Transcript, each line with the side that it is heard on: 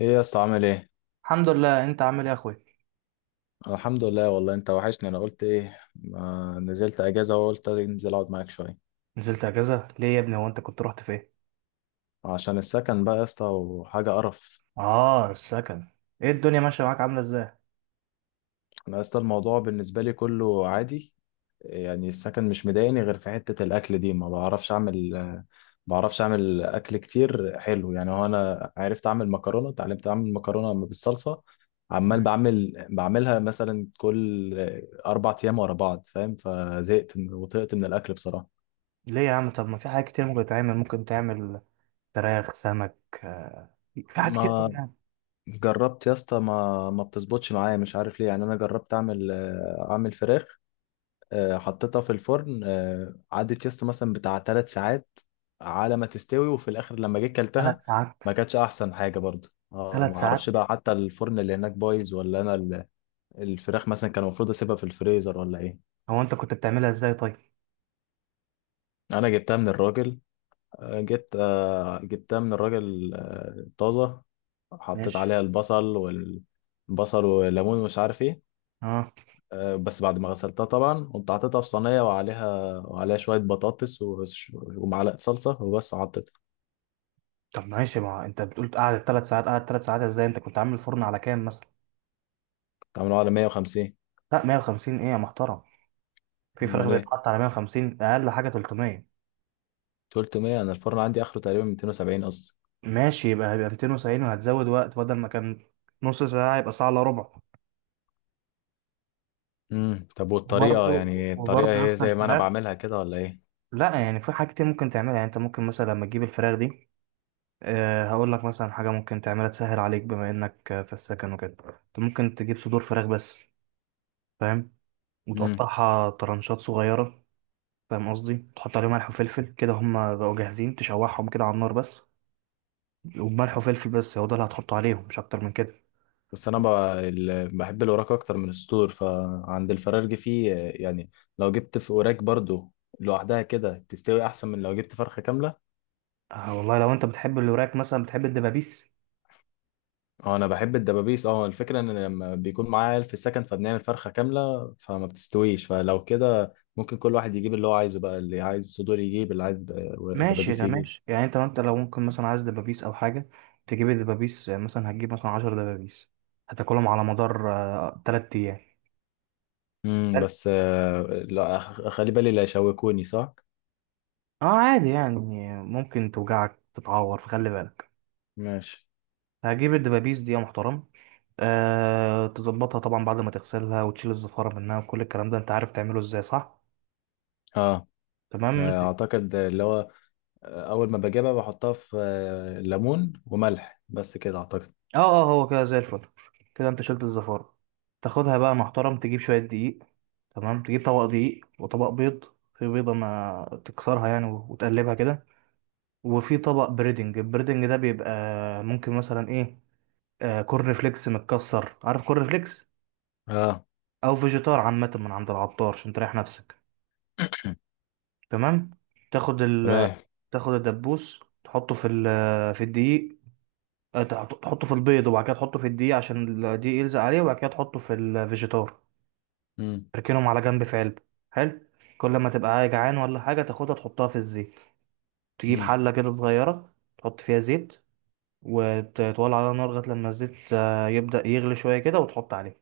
left: ايه يا اسطى، عامل ايه؟
right: الحمد لله، انت عامل ايه يا اخوي؟
left: الحمد لله والله، انت وحشني. انا قلت ايه ما نزلت اجازه وقلت انزل اقعد معاك شويه.
right: نزلت اجازه ليه يا ابني؟ هو انت كنت رحت فين؟
left: عشان السكن بقى يا اسطى، وحاجه قرف.
right: اه، السكن. ايه الدنيا ماشيه معاك؟ عامله ازاي؟
left: انا يا اسطى الموضوع بالنسبه لي كله عادي. يعني السكن مش مضايقني غير في حته الاكل دي، ما بعرفش اعمل اكل كتير حلو. يعني هو انا عرفت اعمل مكرونه، اتعلمت اعمل مكرونه بالصلصه. عمال
right: مم.
left: بعملها مثلا كل 4 ايام ورا بعض، فاهم؟ فزهقت وطقت من الاكل بصراحه.
right: ليه يا عم؟ طب ما في حاجات كتير ممكن تتعمل، ممكن تعمل فراخ، سمك، آه، في حاجات كتير قوي
left: ما
right: يعني.
left: جربت يا اسطى، ما بتظبطش معايا، مش عارف ليه. يعني انا جربت اعمل فراخ. حطيتها في الفرن. عدت يا اسطى مثلا بتاع 3 ساعات على ما تستوي، وفي الاخر لما جيت
right: ثلاث
left: كلتها
right: ساعات
left: ما كانتش احسن حاجه برضو. اه، ما
right: 3 ساعات؟
left: اعرفش بقى، حتى الفرن اللي هناك بايظ، ولا انا الفراخ مثلا كان المفروض اسيبها في الفريزر ولا ايه؟
right: هو انت كنت بتعملها ازاي طيب؟
left: انا جبتها من الراجل. جبتها من الراجل طازه. حطيت
right: ماشي.
left: عليها البصل والليمون ومش عارف ايه.
right: اه.
left: بس بعد ما غسلتها طبعا قمت حاططها في صينية، وعليها شوية بطاطس ومعلقة صلصة، وبس حطيتها.
right: طب ماشي، ما انت بتقول قعدت 3 ساعات، قعدت ثلاث ساعات ازاي؟ انت كنت عامل فرن على كام مثلا؟
left: كنت عاملها على 150.
right: لا 150 ايه يا محترم؟ في فراخ
left: امال ايه؟
right: بيتحط على 150؟ اقل حاجه 300.
left: 300؟ انا الفرن عندي اخره تقريبا 270 اصلا.
right: ماشي، يبقى هيبقى 270 وهتزود وقت، بدل ما كان نص ساعة يبقى ساعة الا ربع.
left: طب والطريقة،
right: وبرضه
left: يعني الطريقة
right: وبرضه يا
left: هي
right: اسطى
left: زي ما انا
right: الفراخ.
left: بعملها كده ولا ايه؟
right: لا يعني في حاجات كتير ممكن تعملها، يعني انت ممكن مثلا لما تجيب الفراخ دي. أه هقول لك مثلا حاجة ممكن تعملها تسهل عليك، بما انك في السكن وكده، انت ممكن تجيب صدور فراخ بس. فاهم؟
left: امم
right: وتقطعها طرنشات صغيرة. فاهم قصدي؟ تحط عليهم ملح وفلفل كده، هما بقوا جاهزين، تشوحهم كده على النار بس. وملح وفلفل بس، هو ده اللي هتحطه عليهم، مش اكتر من كده.
left: بس انا بحب الوراك اكتر من الصدور. فعند الفرارجي فيه يعني لو جبت في وراك برضو لوحدها كده تستوي احسن من لو جبت فرخة كاملة.
right: آه والله، لو انت بتحب الوراك مثلا، بتحب الدبابيس.
left: اه، انا بحب الدبابيس. اه، الفكره ان لما بيكون معايا عيال في السكن فبنعمل فرخه كامله فما بتستويش، فلو كده ممكن كل واحد يجيب اللي هو عايزه بقى، اللي عايز صدور يجيب، اللي عايز
right: ماشي،
left: دبابيس
right: ده
left: يجيب.
right: ماشي، يعني انت لو ممكن مثلا عايز دبابيس او حاجه، تجيب الدبابيس. مثلا هتجيب مثلا 10 دبابيس، هتاكلهم على مدار تلات ايام.
left: بس لا، خلي بالي لا يشوكوني، صح؟
right: اه، عادي يعني. ممكن توجعك، تتعور، فخلي بالك.
left: ماشي.
right: هجيب الدبابيس دي يا محترم. أه، تظبطها طبعا بعد ما تغسلها، وتشيل الزفارة منها وكل الكلام ده، انت عارف تعمله ازاي صح؟
left: اه،
right: تمام.
left: اعتقد اللي هو اول ما بجيبها بحطها في ليمون وملح، بس كده اعتقد.
right: اه اه، هو كده زي الفل. كده انت شلت الزفارة. تاخدها بقى محترم، تجيب شوية دقيق. تمام، تجيب طبق دقيق وطبق بيض. في بيضة ما تكسرها يعني وتقلبها كده. وفي طبق بريدنج، البريدنج ده بيبقى ممكن مثلا ايه، آه، كورن فليكس متكسر، عارف كورن فليكس؟
left: اه.
right: او فيجيتار عامة من عند العطار عشان تريح نفسك. تمام. تاخد ال،
left: تمام.
right: تاخد الدبوس تحطه في ال، في الدقيق. تحطه في البيض، وبعد كده تحطه في الدقيق عشان الدقيق يلزق عليه، وبعد كده تحطه في الفيجيتار.
left: امم
right: تركنهم على جنب في علبة. حلو. كل ما تبقى جعان ولا حاجة تاخدها تحطها في الزيت. تجيب
left: امم
right: حلة كده صغيرة تحط فيها زيت، وتولع عليها نار لغاية لما الزيت يبدأ يغلي شوية كده وتحط عليه.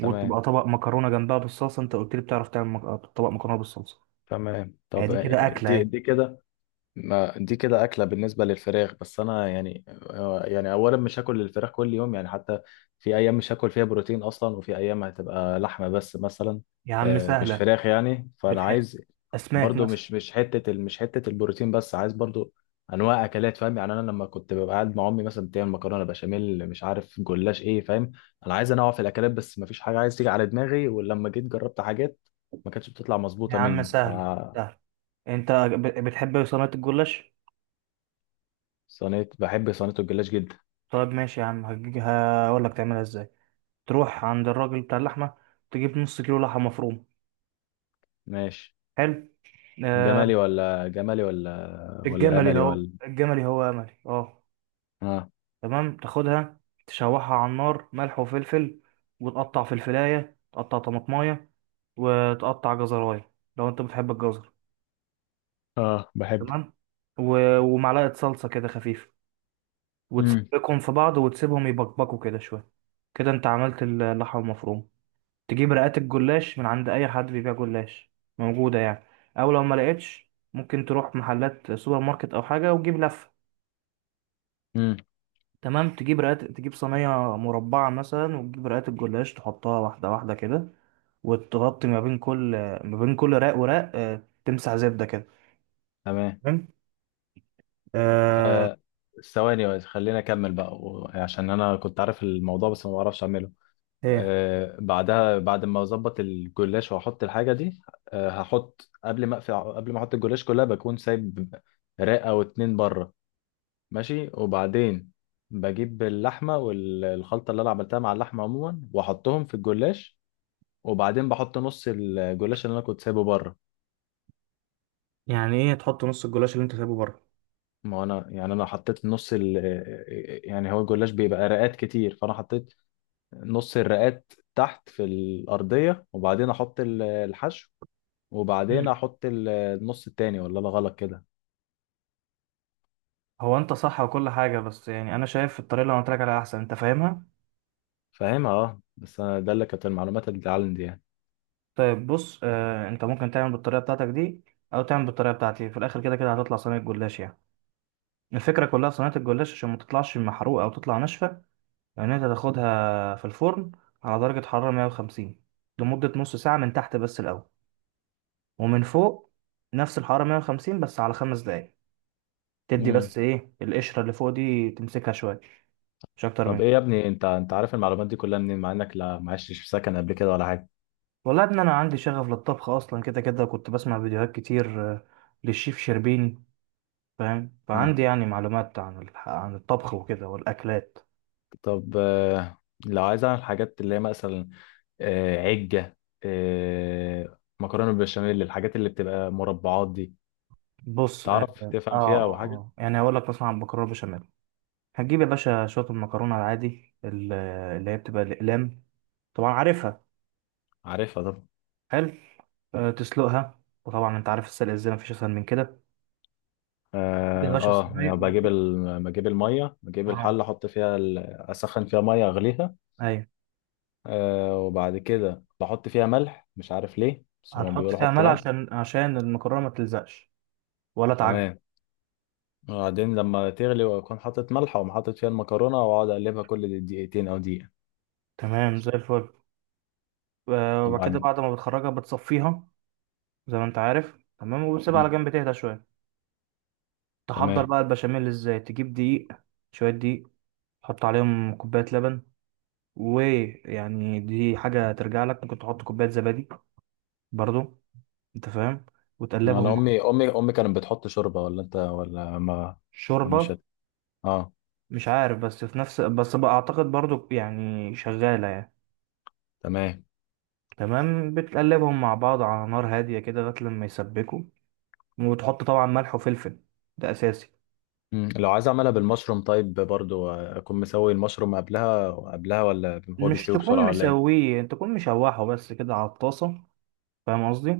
right: وتبقى طبق مكرونة جنبها بالصلصة. انت قلت لي بتعرف تعمل مك... آه، طبق مكرونة بالصلصة.
left: تمام. طب،
right: ادي كده أكلة
left: دي
right: اهي.
left: دي كده؟ ما دي كده أكلة بالنسبة للفراخ، بس أنا يعني يعني أولا مش هاكل الفراخ كل يوم، يعني حتى في أيام مش هاكل فيها بروتين أصلا، وفي أيام هتبقى لحمة بس مثلا،
right: يا عم
left: مش
right: سهلة.
left: فراخ يعني. فأنا
right: بتح...
left: عايز
right: أسماك
left: برضو،
right: مثلا.
left: مش حتة البروتين بس، عايز برضو أنواع أكلات. فاهم يعني؟ أنا لما كنت ببقى قاعد مع أمي مثلا بتعمل مكرونة بشاميل، مش عارف جلاش إيه، فاهم؟ أنا عايز أنوع في الأكلات بس مفيش حاجة عايز تيجي على دماغي، ولما جيت جربت حاجات ما كانتش بتطلع
right: يا
left: مظبوطة
right: عم
left: مني.
right: سهلة، سهلة. انت بتحب صينية الجلاش؟
left: صينية، بحب صينية الجلاش جدا.
right: طيب ماشي يا عم، هقول لك تعملها ازاي. تروح عند الراجل بتاع اللحمة، تجيب نص كيلو لحمة مفرومة.
left: ماشي.
right: حلو. آه.
left: جملي ولا جملي ولا
right: الجملي
left: املي
right: هو،
left: ولا؟
right: الجملي هو أملي، اه.
left: اه،
right: تمام تاخدها، تشوحها على النار ملح وفلفل، وتقطع فلفلاية، تقطع طماطماية، وتقطع جزراية لو انت بتحب الجزر.
left: اه، بحبه.
right: تمام. ومعلقة صلصة كده خفيفة،
left: امم
right: وتسبكهم في بعض وتسيبهم يبقبقوا كده شوية. كده انت عملت اللحمة المفرومة. تجيب رقات الجلاش من عند اي حد بيبيع جلاش. موجودة يعني. او لو ما لقيتش ممكن تروح محلات سوبر ماركت او حاجة وتجيب لفة.
left: امم
right: تمام، تجيب رقات، تجيب صينية مربعة مثلا، وتجيب رقات الجلاش، تحطها واحدة واحدة كده، وتغطي ما بين كل، ما بين كل رق ورق تمسح زبدة كده.
left: تمام.
right: تمام. آه.
left: آه ثواني بس، خليني اكمل بقى، عشان انا كنت عارف الموضوع بس ما بعرفش اعمله.
right: ايه
left: بعدها، بعد ما اظبط الجلاش واحط الحاجه دي، هحط، قبل ما احط الجلاش كلها بكون سايب رقه او اتنين بره. ماشي. وبعدين بجيب اللحمه والخلطه اللي انا عملتها مع اللحمه عموما واحطهم في الجلاش، وبعدين بحط نص الجلاش اللي انا كنت سايبه بره.
right: يعني ايه تحط نص الجلاش اللي انت سايبه بره؟
left: ما هو انا يعني، حطيت نص يعني هو الجلاش بيبقى رقات كتير، فانا حطيت نص الرقات تحت في الارضيه، وبعدين احط الحشو، وبعدين
right: مم.
left: احط النص التاني. ولا انا غلط كده؟
right: هو انت صح وكل حاجة، بس يعني انا شايف الطريقة اللي انا قلت لك عليها احسن. انت فاهمها؟
left: فاهمها، اه، بس أنا ده اللي كانت المعلومات اللي عندي يعني.
right: طيب بص، آه، انت ممكن تعمل بالطريقة بتاعتك دي او تعمل بالطريقة بتاعتي، في الاخر كده كده هتطلع صينية جلاش يعني. الفكرة كلها في صينية الجلاش عشان ما تطلعش محروقة او تطلع ناشفة. يعني انت تاخدها في الفرن على درجة حرارة 150 لمدة نص ساعة، من تحت بس الأول، ومن فوق نفس الحرارة 150 بس على 5 دقايق. تدي
left: امم
right: بس ايه القشرة اللي فوق دي، تمسكها شوية. مش أكتر من
left: طب ايه
right: كده.
left: يا ابني، انت عارف المعلومات دي كلها منين، مع انك لا ما عشتش في سكن قبل كده ولا حاجه؟
right: والله يا ابني أنا عندي شغف للطبخ أصلا، كده كده كنت بسمع فيديوهات كتير للشيف شربيني. فاهم؟
left: اه.
right: فعندي يعني معلومات عن عن الطبخ وكده والأكلات.
left: طب، لو عايز اعمل حاجات اللي هي مثلا عجة، مكرونة بالبشاميل، الحاجات اللي بتبقى مربعات دي،
right: بص،
left: تعرف تفهم فيها أو حاجة؟
right: يعني هقول لك مثلا عن المكرونة بشاميل. هتجيب يا باشا شوية المكرونة العادي اللي هي بتبقى الأقلام، طبعا عارفها.
left: عارفها طبعا.
right: حلو. أه تسلقها، وطبعا انت عارف السلق ازاي، مفيش اسهل من كده. تجيب يا
left: اه،
right: باشا الصينية
left: يعني بجيب بجيب المية، بجيب
right: اه.
left: الحلة احط فيها اسخن فيها مية اغليها.
right: ايوه.
left: وبعد كده بحط فيها ملح، مش عارف ليه، بس هم
right: هتحط
left: بيقولوا
right: فيها
left: حط
right: ملح
left: ملح.
right: عشان المكرونة ما تلزقش ولا تعجن.
left: تمام. وبعدين لما تغلي واكون حاطط ملح، واقوم حاطط فيها المكرونة واقعد اقلبها كل دقيقتين او دقيقة.
right: تمام زي الفل. أه وبعد كده،
left: وبعد
right: بعد ما بتخرجها بتصفيها، زي ما انت عارف تمام، وبتسيبها على
left: مم.
right: جنب تهدى شوية. تحضر
left: تمام.
right: بقى البشاميل ازاي؟ تجيب دقيق، شوية دقيق، تحط عليهم كوباية لبن. ويعني دي حاجة ترجع لك، ممكن تحط كوباية زبادي برضو، انت فاهم؟ وتقلبهم
left: انا
right: مع
left: امي كانت بتحط شوربه، ولا انت ولا ما... ما مش
right: شوربة.
left: هت... اه.
right: مش عارف، بس في نفس، بس بقى اعتقد برضو يعني شغالة يعني.
left: تمام.
right: تمام، بتقلبهم مع بعض على نار هادية كده لغاية لما يسبكوا، وتحط طبعا ملح وفلفل، ده اساسي.
left: لو عايز اعملها بالمشروم طيب برضو اكون مسوي المشروم قبلها، ولا هو
right: مش
left: بيستوي
right: تكون
left: بسرعه ولا ايه؟
right: مسويه، تكون مشوحه بس كده على الطاسة. فاهم قصدي؟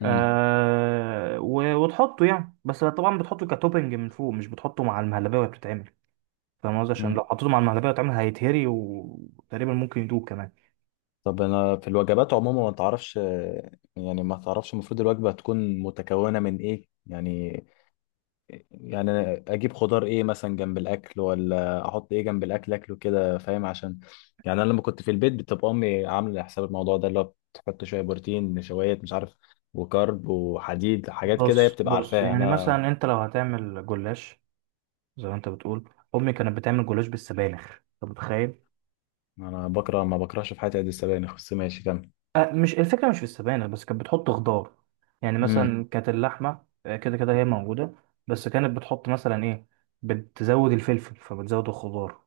left: مم.
right: وتحطه يعني، بس طبعا بتحطه كتوبنج من فوق، مش بتحطه مع المهلبية وهي بتتعمل. فاهم قصدي؟ عشان لو
left: مم.
right: حطيته مع المهلبية واتعمل هيتهري، وتقريبا ممكن يدوب كمان.
left: طب انا في الوجبات عموما ما تعرفش يعني ما تعرفش المفروض الوجبه تكون متكونه من ايه يعني؟ يعني أنا اجيب خضار ايه مثلا جنب الاكل، ولا احط ايه جنب الاكل اكله كده، فاهم؟ عشان يعني انا لما كنت في البيت بتبقى امي عامله حساب الموضوع ده، اللي هو بتحط شويه بروتين، نشويات، مش عارف، وكارب وحديد، حاجات كده هي
right: بص
left: بتبقى
right: بص
left: عارفاها
right: يعني
left: انا.
right: مثلا انت لو هتعمل جلاش زي ما انت بتقول، امي كانت بتعمل جلاش بالسبانخ، انت متخيل؟
left: انا بكره، ما بكرهش في حياتي قد السبانخ، بس ماشي كمل.
right: أه مش الفكرة مش في السبانخ بس، كانت بتحط خضار يعني. مم.
left: امم
right: مثلا كانت اللحمة كده كده هي موجودة، بس كانت بتحط مثلا ايه، بتزود الفلفل، فبتزود الخضار،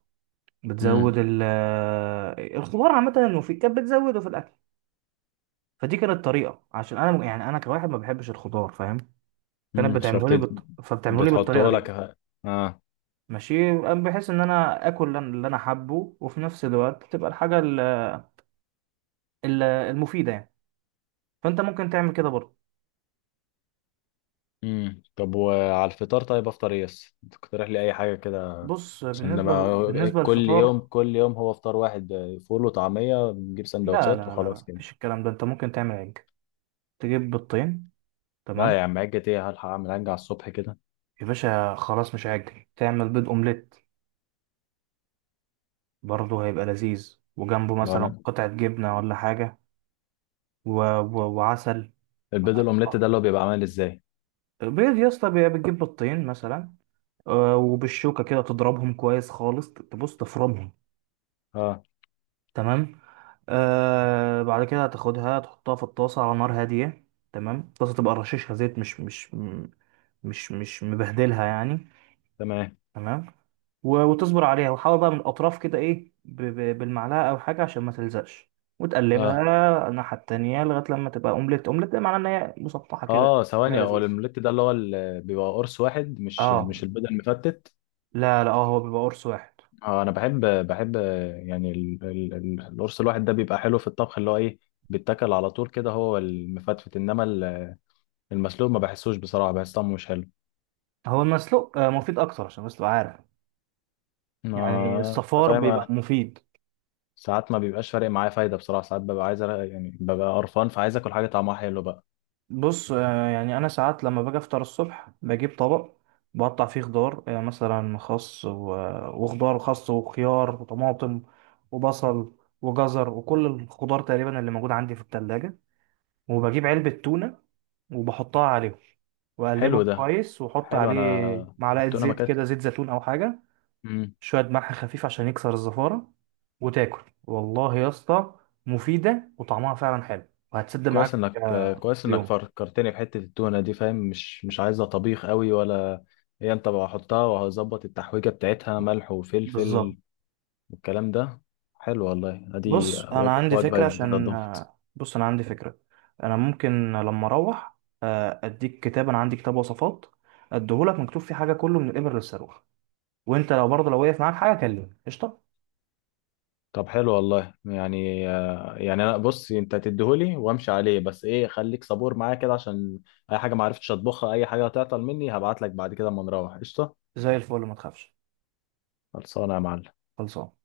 left: امم
right: بتزود مم. ال آه، الخضار عامة، وفي كانت بتزوده في الأكل. فدي كانت طريقة، عشان أنا يعني، أنا كواحد ما بحبش الخضار، كانت بتعمله لي
left: فبتد
right: فبتعمله لي بالطريقه
left: بتحطه
right: دي.
left: لك. اه.
right: ماشي. بحيث ان انا اكل اللي انا حابه، وفي نفس الوقت تبقى الحاجه المفيده يعني. فانت ممكن تعمل كده برضه.
left: طب وعلى الفطار، طيب افطر ايه بس؟ تقترح لي اي حاجه كده،
right: بص،
left: عشان لما
right: بالنسبه
left: كل يوم
right: للفطار.
left: كل يوم هو فطار واحد فول وطعمية، بنجيب
right: لا
left: سندوتشات
right: لا لا لا،
left: وخلاص كده.
right: مفيش الكلام ده، انت ممكن تعمل عجة، تجيب بيضتين.
left: لا يا
right: تمام.
left: عم، عجة ايه؟ هلحق اعمل عجة على الصبح كده؟
right: يا باشا خلاص، مش عجة، تعمل بيض اومليت، برضه هيبقى لذيذ، وجنبه
left: ما
right: مثلا
left: انا
right: قطعه جبنه ولا حاجه، و... وعسل.
left: البيض الاومليت ده اللي هو بيبقى عامل ازاي؟
right: بيض يا اسطى، بتجيب بيضتين مثلا، وبالشوكة كده تضربهم كويس خالص، تبص تفرمهم.
left: اه.
right: تمام. آه، بعد كده هتاخدها تحطها في الطاسة على نار هادية. تمام، الطاسة تبقى رشيشها زيت، مش مبهدلها يعني.
left: تمام.
right: تمام. وتصبر عليها، وحاول بقى من الأطراف كده إيه بالمعلقة أو حاجة عشان ما تلزقش،
left: اه،
right: وتقلبها الناحية التانية لغاية لما تبقى أومليت. أومليت ده معناه إن هي مسطحة كده،
left: اه،
right: شكلها
left: ثواني، هو
right: لذيذ.
left: الاومليت ده اللي هو اللي بيبقى قرص واحد، مش
right: اه.
left: مش البيض المفتت؟
right: لا لا، اه، هو بيبقى قرص واحد.
left: اه، انا بحب يعني القرص الواحد ده بيبقى حلو في الطبخ، اللي هو ايه، بيتاكل على طول كده، هو المفتفت. انما المسلوق ما بحسوش، بصراحة بحس طعمه مش حلو.
right: هو المسلوق مفيد أكتر، عشان بس تبقى عارف، يعني
left: انت
right: الصفار بيبقى
left: فاهم.
right: مفيد.
left: ساعات ما بيبقاش فارق معايا فايدة، بصراحة ساعات ببقى عايز يعني ببقى قرفان، فعايز آكل حاجة طعمها حلو بقى.
right: بص، يعني انا ساعات لما باجي افطر الصبح، بجيب طبق، بقطع فيه خضار، مثلا خس وخضار، خس وخيار وطماطم وبصل وجزر وكل الخضار تقريبا اللي موجود عندي في التلاجة، وبجيب علبة تونة وبحطها عليهم،
left: حلو
right: واقلبهم
left: ده.
right: كويس واحط
left: حلو. أنا
right: عليه معلقة
left: التونة ما
right: زيت
left: كانت...
right: كده، زيت زيتون او حاجة.
left: مم.
right: شوية ملح خفيف عشان يكسر الزفارة. وتاكل والله يا اسطى، مفيدة وطعمها فعلا حلو، وهتسد
left: كويس
right: معاك
left: إنك، آه، كويس إنك
right: اليوم.
left: فكرتني بحتة التونة دي. فاهم؟ مش عايزة طبيخ قوي ولا، هي أنت بقى حطها، وهظبط التحويجة بتاعتها ملح
right: بالظبط.
left: وفلفل والكلام ده. حلو والله، أدي وجبة، وجبة جديدة أضافها.
right: بص أنا عندي فكرة. أنا ممكن لما أروح أديك كتاب، أنا عندي كتاب وصفات، أديهولك مكتوب فيه حاجة، كله من الإبر للصاروخ. وأنت لو برضه لو وقف معاك حاجة كلمني قشطة.
left: طب حلو والله، يعني يعني انا بص، انت تديهولي وامشي عليه بس، ايه، خليك صبور معايا كده، عشان اي حاجه ما عرفتش اطبخها، اي حاجه هتعطل مني، هبعت لك بعد كده، اما نروح، قشطه.
right: زي الفل، ما تخافش.
left: خلصانه يا معلم.
right: خلصان.